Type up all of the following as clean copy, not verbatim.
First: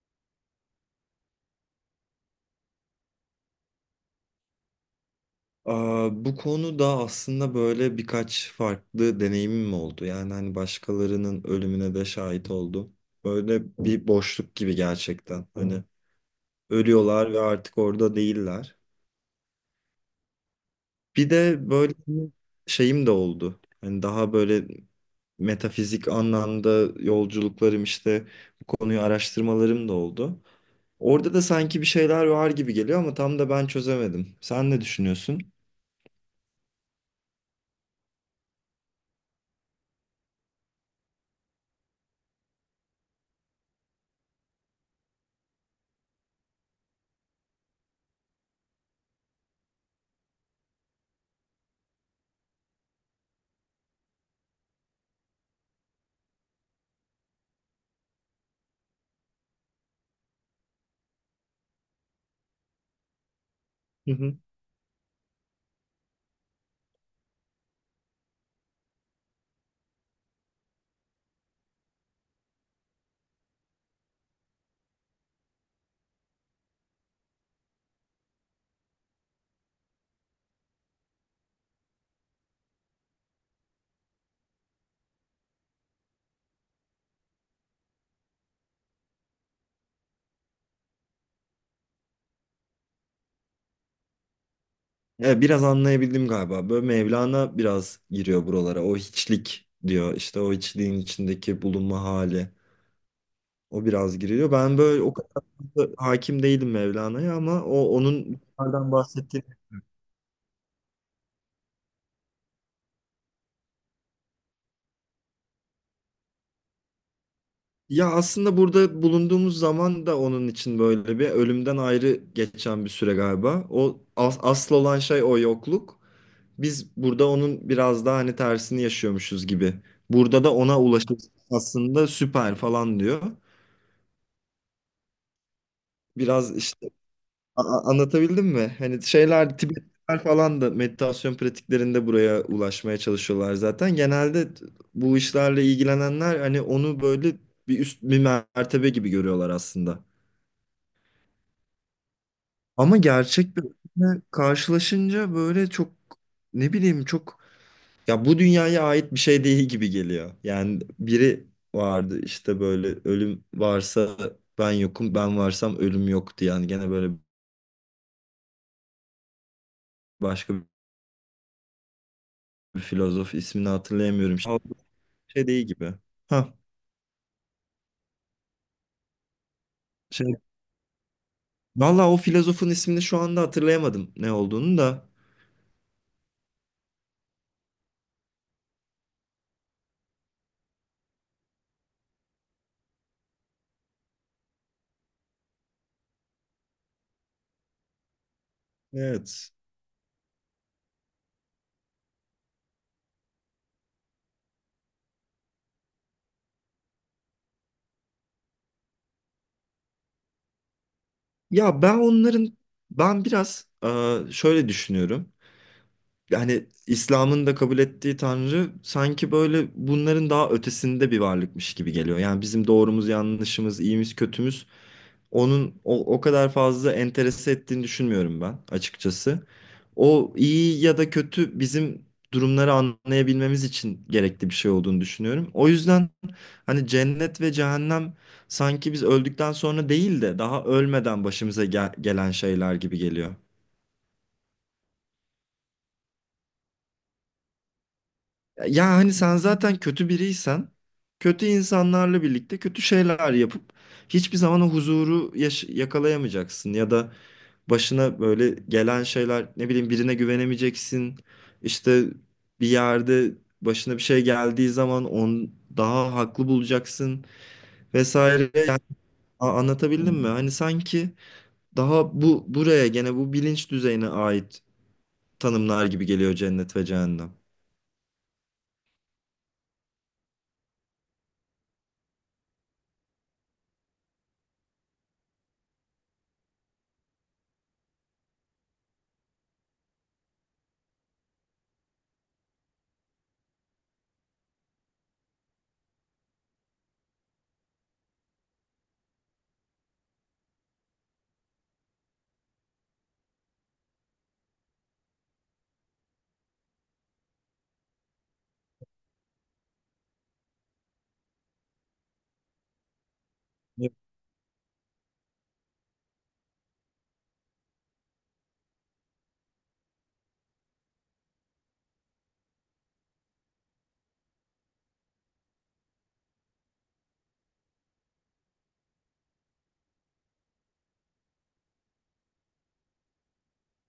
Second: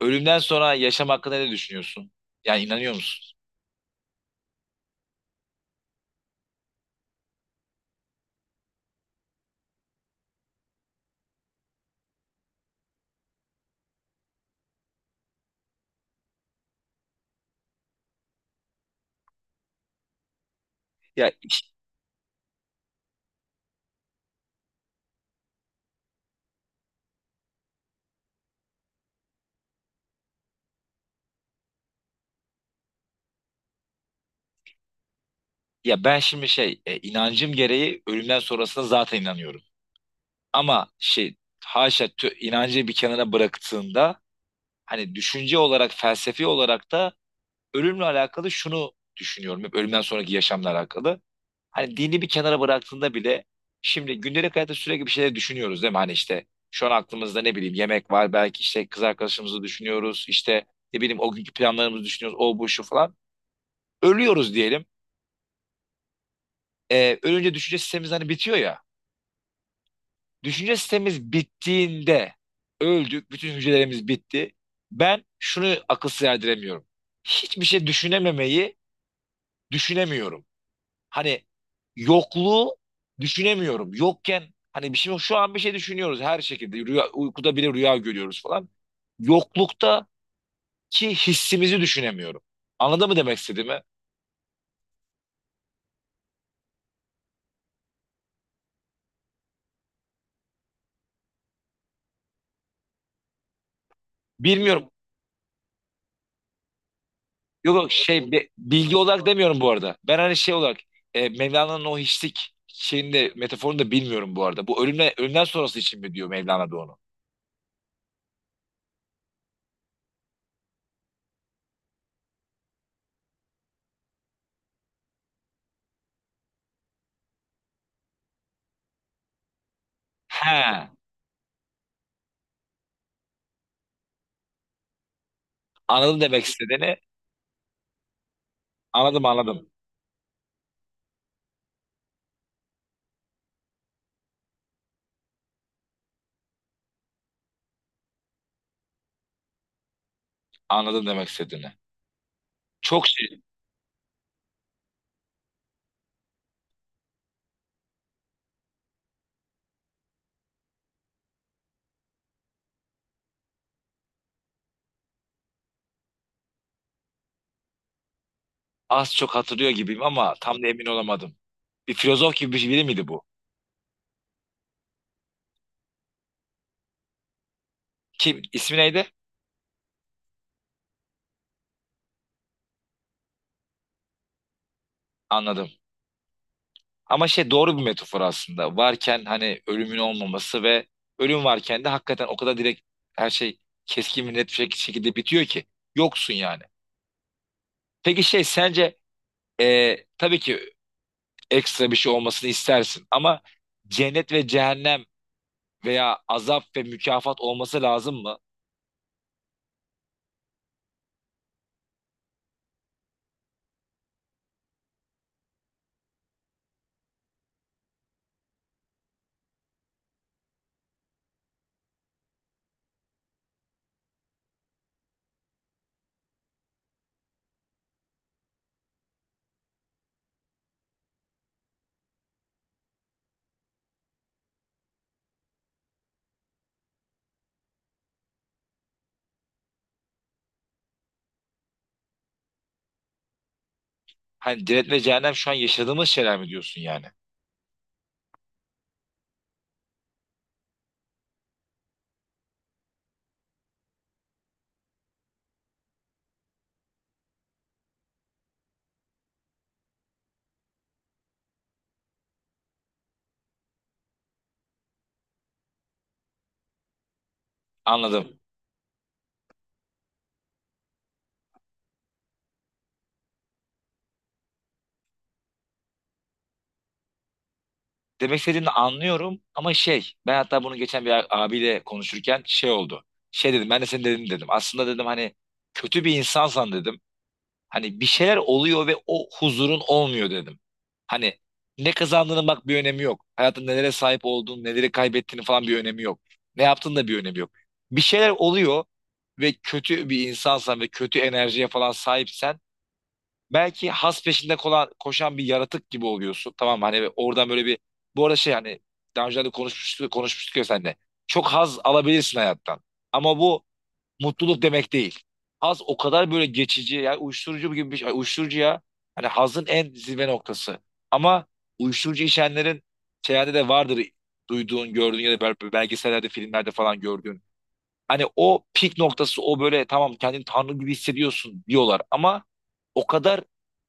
Ölümden sonra yaşam hakkında ne düşünüyorsun? Yani inanıyor musun? Aa, bu konuda aslında böyle birkaç farklı deneyimim oldu. Yani hani başkalarının ölümüne de şahit oldum. Böyle bir boşluk gibi gerçekten. Hani ölüyorlar ve artık orada değiller. Ya Bir de böyle bir şeyim de oldu. Hani daha böyle metafizik anlamda yolculuklarım işte bu konuyu araştırmalarım da oldu. Orada da sanki bir şeyler var gibi geliyor ama tam da ben çözemedim. Sen ne düşünüyorsun? ya, ben şimdi inancım gereği ölümden sonrasına zaten inanıyorum. Ama şey, haşa inancı bir kenara bıraktığında hani düşünce olarak, felsefi olarak da ölümle alakalı şunu düşünüyorum. Hep ölümden sonraki yaşamla alakalı. Hani dini bir kenara bıraktığında bile şimdi gündelik hayatta sürekli bir şeyler düşünüyoruz değil mi? Hani işte şu an aklımızda ne bileyim yemek var, belki işte kız arkadaşımızı düşünüyoruz, işte ne bileyim o günkü planlarımızı düşünüyoruz, o bu şu falan. Ölüyoruz diyelim. Ölünce düşünce sistemimiz hani bitiyor ya. Düşünce sistemimiz bittiğinde öldük, bütün hücrelerimiz bitti. Ben şunu akıl erdiremiyorum. Hiçbir şey düşünememeyi düşünemiyorum. Hani yokluğu düşünemiyorum. Yokken hani bir şey yok. Şu an bir şey düşünüyoruz her şekilde. Rüya, uykuda bile rüya görüyoruz falan. Yokluktaki hissimizi düşünemiyorum. Anladın mı demek istediğimi? Evet, biraz anlayabildim galiba. Böyle Mevlana biraz giriyor buralara. O hiçlik diyor. İşte o hiçliğin içindeki bulunma hali. O biraz giriyor. Ben Bilmiyorum. böyle o kadar da hakim değilim Mevlana'ya ama Yok o yok, onun bunlardan bilgi olarak bahsettiği. demiyorum bu arada. Ben hani şey olarak, Mevlana'nın o hiçlik şeyinde metaforunu da bilmiyorum bu arada. Bu ölümle, ölümden sonrası için mi diyor Mevlana da onu? Ya aslında burada bulunduğumuz zaman da onun için böyle bir ölümden ayrı geçen bir süre galiba. O asıl olan şey o yokluk. Biz burada onun biraz daha hani tersini yaşıyormuşuz gibi. Burada da ona He. ulaşıp aslında süper falan diyor. Anladım demek Biraz işte. istediğini. Anlatabildim mi? Hani Anladım şeyler anladım. Tibetliler falan da meditasyon pratiklerinde buraya ulaşmaya çalışıyorlar zaten. Genelde bu işlerle ilgilenenler hani onu böyle bir üst bir mertebe gibi görüyorlar aslında. Anladım demek istediğini. Ama Çok şey, gerçek bir öğütle karşılaşınca böyle çok ne bileyim çok, ya bu dünyaya ait bir şey değil gibi geliyor. Yani biri vardı işte böyle ölüm varsa ben yokum, ben varsam ölüm yok diye. Yani gene böyle az çok hatırlıyor gibiyim ama başka tam da emin olamadım. Bir filozof gibi bir bir biri miydi bu? filozof, ismini hatırlayamıyorum. Şey değil gibi. Ha, Kim? İsmi neydi? şey. Valla o filozofun ismini şu anda hatırlayamadım, ne olduğunu da. Anladım. Ama şey, doğru bir metafor aslında. Varken hani ölümün olmaması, ve ölüm varken de hakikaten o kadar direkt her şey keskin ve net bir şekilde bitiyor ki. Yoksun yani. Peki şey, sence Evet. Tabii ki ekstra bir şey olmasını istersin, ama cennet ve cehennem veya azap ve mükafat olması lazım mı? Ya ben onların, ben biraz şöyle düşünüyorum. Yani İslam'ın da kabul ettiği Tanrı sanki böyle bunların daha ötesinde bir varlıkmış gibi geliyor. Yani bizim doğrumuz, yanlışımız, iyimiz, kötümüz onun o kadar fazla enterese ettiğini düşünmüyorum ben açıkçası. O iyi ya da kötü bizim durumları anlayabilmemiz için gerekli bir şey olduğunu düşünüyorum. O yüzden hani cennet ve cehennem sanki biz öldükten sonra değil de daha ölmeden başımıza gelen şeyler gibi geliyor. Hani cennet ve cehennem şu an yaşadığımız şeyler mi diyorsun yani? Ya hani sen zaten kötü biriysen, kötü insanlarla birlikte kötü şeyler yapıp hiçbir zaman o huzuru yakalayamayacaksın ya da başına böyle gelen şeyler, ne bileyim, birine güvenemeyeceksin. İşte bir yerde başına bir şey geldiği zaman onu daha haklı bulacaksın Anladım. vesaire. Yani anlatabildim mi? Hani sanki daha buraya gene bu bilinç düzeyine ait tanımlar gibi geliyor cennet ve cehennem. Demek istediğini anlıyorum, ama şey, ben hatta bunu geçen abiyle konuşurken şey oldu. Şey dedim, ben de senin dediğini dedim. Aslında dedim hani kötü bir insansan dedim. Hani bir şeyler oluyor ve o huzurun olmuyor dedim. Hani ne kazandığının bak bir önemi yok. Hayatın nelere sahip olduğun, neleri kaybettiğini falan bir önemi yok. Ne yaptığın da bir önemi yok. Bir şeyler oluyor ve kötü bir insansan ve kötü enerjiye falan sahipsen, belki has peşinde kolan, koşan bir yaratık gibi oluyorsun. Tamam mı? Hani oradan böyle bir, bu arada şey hani daha önce de konuşmuştuk ya seninle. Çok haz alabilirsin hayattan. Ama bu mutluluk demek değil. Haz o kadar böyle geçici, yani uyuşturucu gibi bir şey. Uyuşturucu ya. Hani hazın en zirve noktası. Ama uyuşturucu içenlerin şeylerde de vardır, duyduğun, gördüğün ya da belgesellerde, filmlerde falan gördüğün. Hani o pik noktası, o böyle tamam kendini tanrı gibi hissediyorsun diyorlar ama o kadar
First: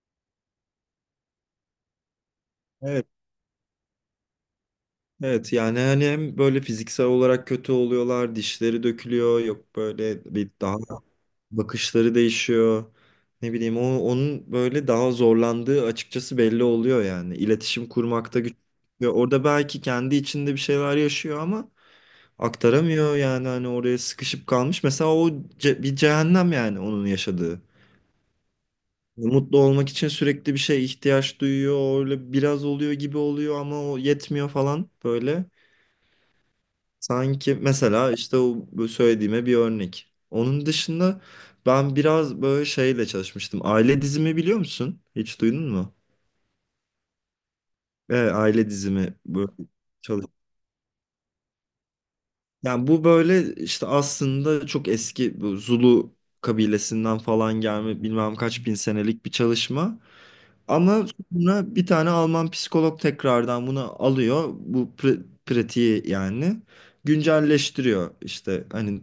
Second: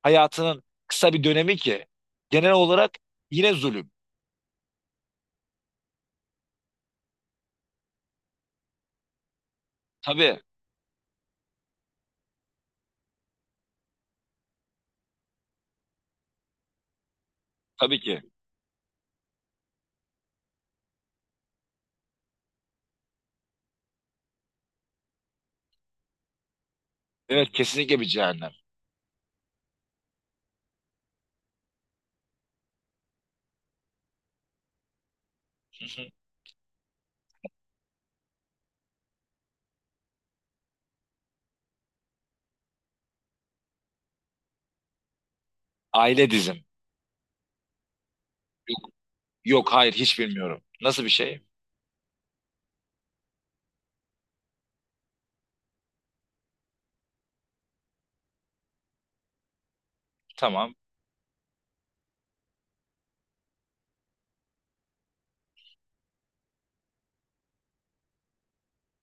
hayatının kısa bir dönemi ki genel olarak yine zulüm. Evet yani hani hem böyle fiziksel olarak kötü oluyorlar, dişleri dökülüyor, yok böyle Tabii, bir daha bakışları değişiyor. Ne bileyim o, onun böyle daha zorlandığı açıkçası belli oluyor yani. İletişim tabii ki. kurmakta güç. Ve orada belki kendi içinde bir şeyler yaşıyor ama aktaramıyor, yani hani oraya sıkışıp kalmış. Mesela o bir cehennem yani onun Evet, yaşadığı. kesinlikle bir cehennem. Mutlu olmak için sürekli bir şeye ihtiyaç duyuyor. Öyle biraz oluyor gibi oluyor ama o yetmiyor falan böyle. Hı hı. Sanki mesela işte o bu söylediğime bir örnek. Onun dışında ben biraz böyle şeyle çalışmıştım. Aile dizimi biliyor musun? Hiç duydun mu? Aile dizim. Evet, aile dizimi böyle Yok, hayır, hiç çalış. bilmiyorum. Nasıl bir şey? Yani bu böyle işte aslında çok eski, bu Zulu kabilesinden falan gelme bilmem kaç bin senelik bir çalışma. Tamam, Ama sonra bir tane Alman psikolog tekrardan bunu alıyor. Bu pratiği yani güncelleştiriyor. İşte hani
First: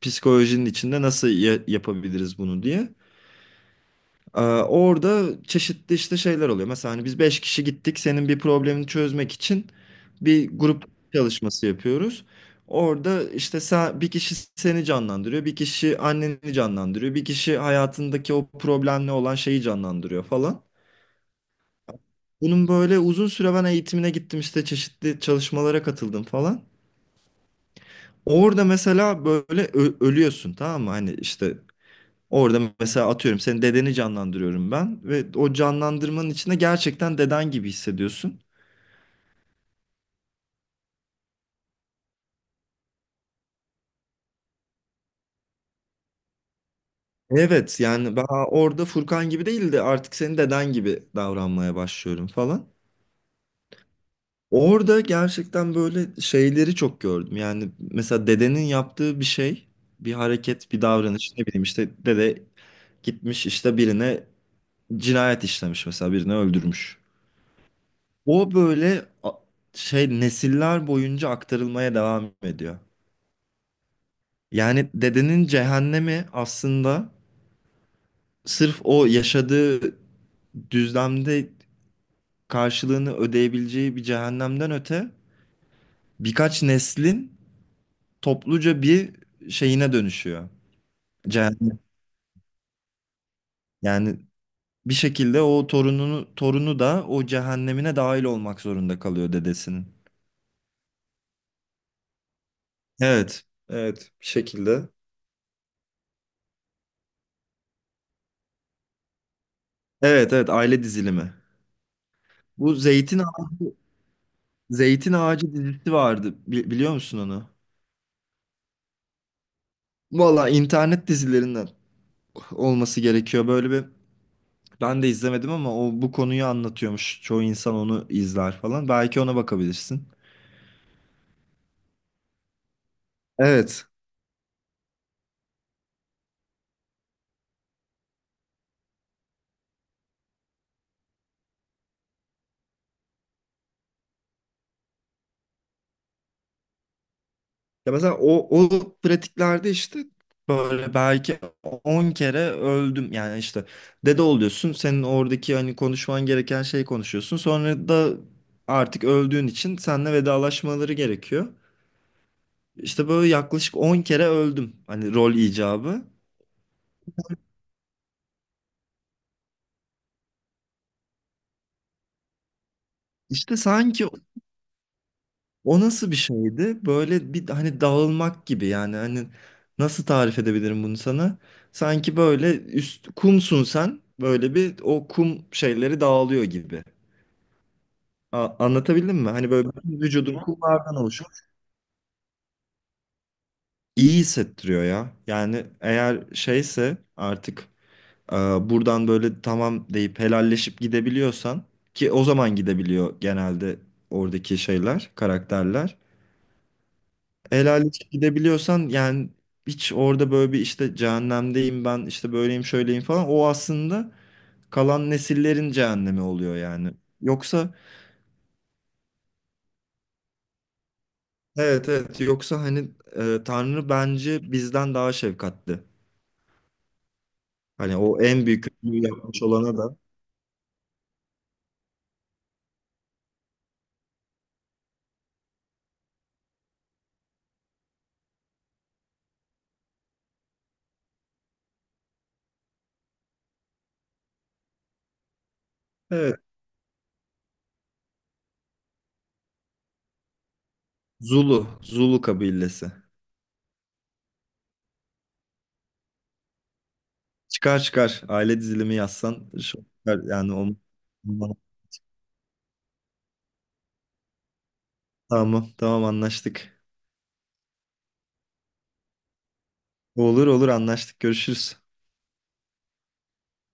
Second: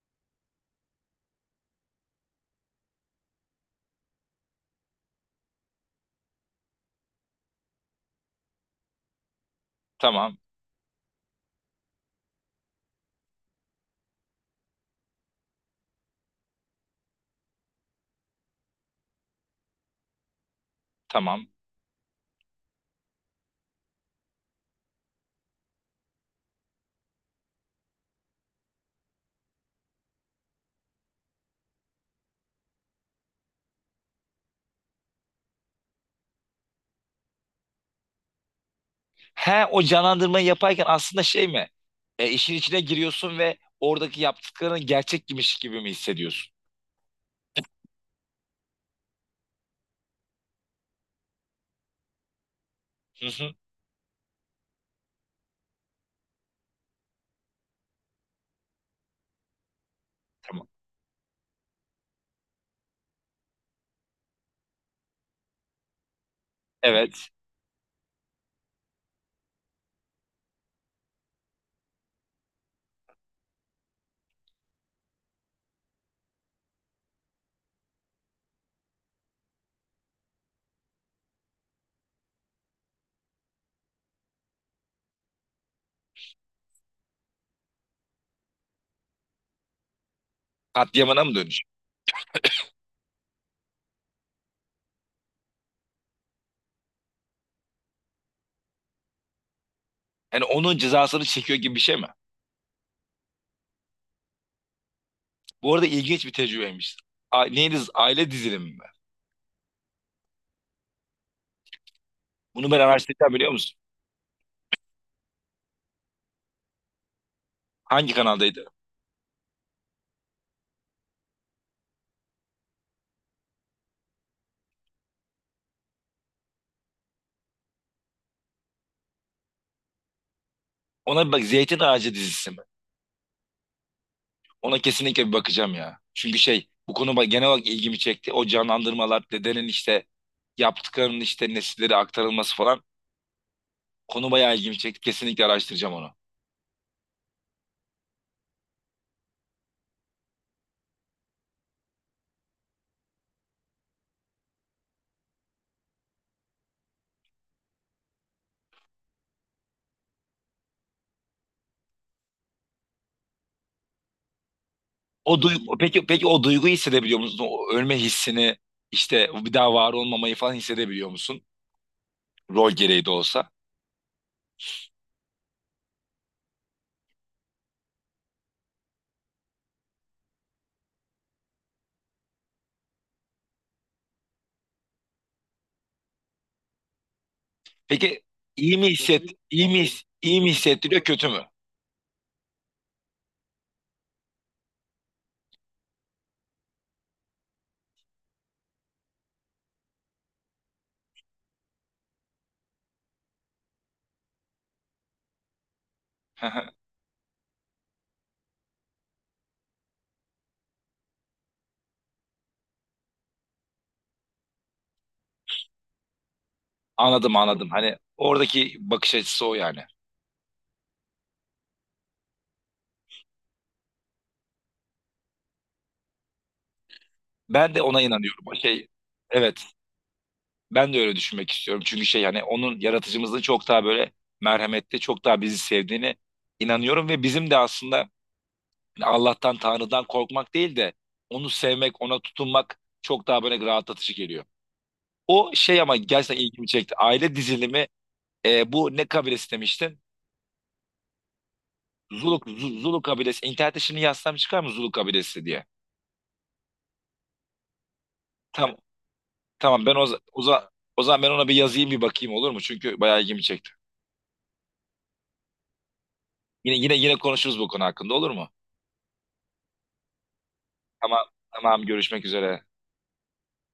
psikolojinin içinde nasıl yapabiliriz bunu diye. Orada çeşitli işte şeyler oluyor. Mesela hani biz 5 kişi gittik senin bir problemini çözmek için, tamam, bir grup çalışması yapıyoruz. Orada işte sen, bir kişi seni canlandırıyor, bir kişi anneni canlandırıyor, bir kişi hayatındaki o problemle olan şeyi canlandırıyor falan. tamam. Bunun böyle uzun süre ben eğitimine gittim, işte çeşitli çalışmalara katıldım falan. Orada mesela böyle ölüyorsun tamam mı? Hani işte orada mesela atıyorum senin dedeni canlandırıyorum ben ve o canlandırmanın içinde gerçekten deden gibi hissediyorsun. He, o canlandırmayı yaparken aslında şey mi? E, işin içine giriyorsun ve oradaki yaptıkların gerçekmiş gibi mi hissediyorsun? Evet yani ben orada Furkan gibi değil de artık senin deden gibi davranmaya başlıyorum falan. Hı hı. Orada gerçekten böyle şeyleri çok gördüm. Yani mesela dedenin yaptığı bir şey, bir Tamam. hareket, bir davranış, ne bileyim işte dede gitmiş işte birine cinayet işlemiş, mesela birini öldürmüş. Evet. O böyle şey nesiller boyunca aktarılmaya devam ediyor. Yani dedenin cehennemi aslında sırf o yaşadığı düzlemde karşılığını ödeyebileceği bir cehennemden öte, birkaç neslin topluca bir şeyine dönüşüyor. Katliamına mı dönüş? Cehennem. Yani bir şekilde o torunu da o cehennemine dahil olmak zorunda kalıyor dedesinin. Yani onun cezasını çekiyor gibi bir şey mi? Evet, evet, bir şekilde. Bu arada ilginç bir tecrübeymiş. A, neydi? Aile dizilimi mi? Evet evet, aile dizilimi. Bunu Bu ben Zeytin araştıracağım, biliyor Ağacı, musun? Zeytin Ağacı dizisi vardı. Biliyor musun onu? Hangi kanaldaydı? Valla internet dizilerinden olması gerekiyor. Böyle bir, ben de izlemedim ama o bu konuyu anlatıyormuş. Çoğu insan onu izler falan. Belki ona bakabilirsin. Ona bir bak, Zeytin Ağacı dizisi mi? Evet. Ona kesinlikle bir bakacağım ya. Çünkü şey, bu konu genel olarak ilgimi çekti. O canlandırmalar, dedenin işte yaptıklarının işte nesillere aktarılması falan, konu bayağı ilgimi çekti. Kesinlikle araştıracağım onu. Ya mesela o pratiklerde işte böyle belki 10 kere öldüm. Yani işte dede oluyorsun. Senin oradaki hani konuşman gereken şeyi konuşuyorsun. Sonra da artık öldüğün için seninle vedalaşmaları gerekiyor. İşte böyle yaklaşık 10 kere öldüm. Hani rol O duygu, peki icabı. peki o duyguyu hissedebiliyor musun? O ölme hissini, işte bir daha var olmamayı falan hissedebiliyor musun? Rol gereği de olsa. İşte sanki o nasıl bir şeydi? Böyle bir hani dağılmak gibi, yani hani nasıl tarif edebilirim bunu sana? Sanki böyle üst kumsun sen. Böyle bir o kum şeyleri dağılıyor gibi. Peki A- iyi mi anlatabildim hisset, mi? Hani iyi böyle mi, bütün vücudun iyi mi kumlardan hissettiriyor, kötü oluşuyor. mü? İyi hissettiriyor ya. Yani eğer şeyse artık Ee, buradan böyle tamam deyip helalleşip gidebiliyorsan, ki o zaman gidebiliyor genelde oradaki şeyler, karakterler. Helalleşip gidebiliyorsan, yani hiç orada böyle bir işte cehennemdeyim ben, işte böyleyim şöyleyim falan, o aslında kalan nesillerin cehennemi oluyor yani. Anladım, anladım. Yoksa, Hani oradaki bakış açısı o yani. evet evet, yoksa hani Tanrı bence bizden daha şefkatli. Ben de Hani ona o inanıyorum. en O büyük şey, kötülüğü yapmış evet. olana da Ben de öyle düşünmek istiyorum. Çünkü şey, yani onun, yaratıcımızın çok daha böyle merhametli, çok daha bizi sevdiğini inanıyorum ve bizim de aslında yani Allah'tan, Tanrı'dan korkmak değil de onu sevmek, ona tutunmak çok daha böyle rahatlatıcı geliyor. O şey, ama evet. gerçekten ilgimi çekti. Aile dizilimi, bu ne kabilesi demiştin? Zulu Zulu, kabilesi. Zulu kabilesi. İnternette şimdi yazsam çıkar mı Zulu kabilesi diye? Çıkar çıkar. Aile Tamam, dizilimi yazsan tamam, şu ben çıkar. Yani o, o zaman ben ona bir tamam yazayım, bir bakayım, olur mu? Çünkü bayağı ilgimi çekti. tamam tamam, anlaştık. Yine konuşuruz bu konu hakkında, olur mu? Olur olur, Tamam, anlaştık. Görüşürüz. tamam, görüşmek üzere.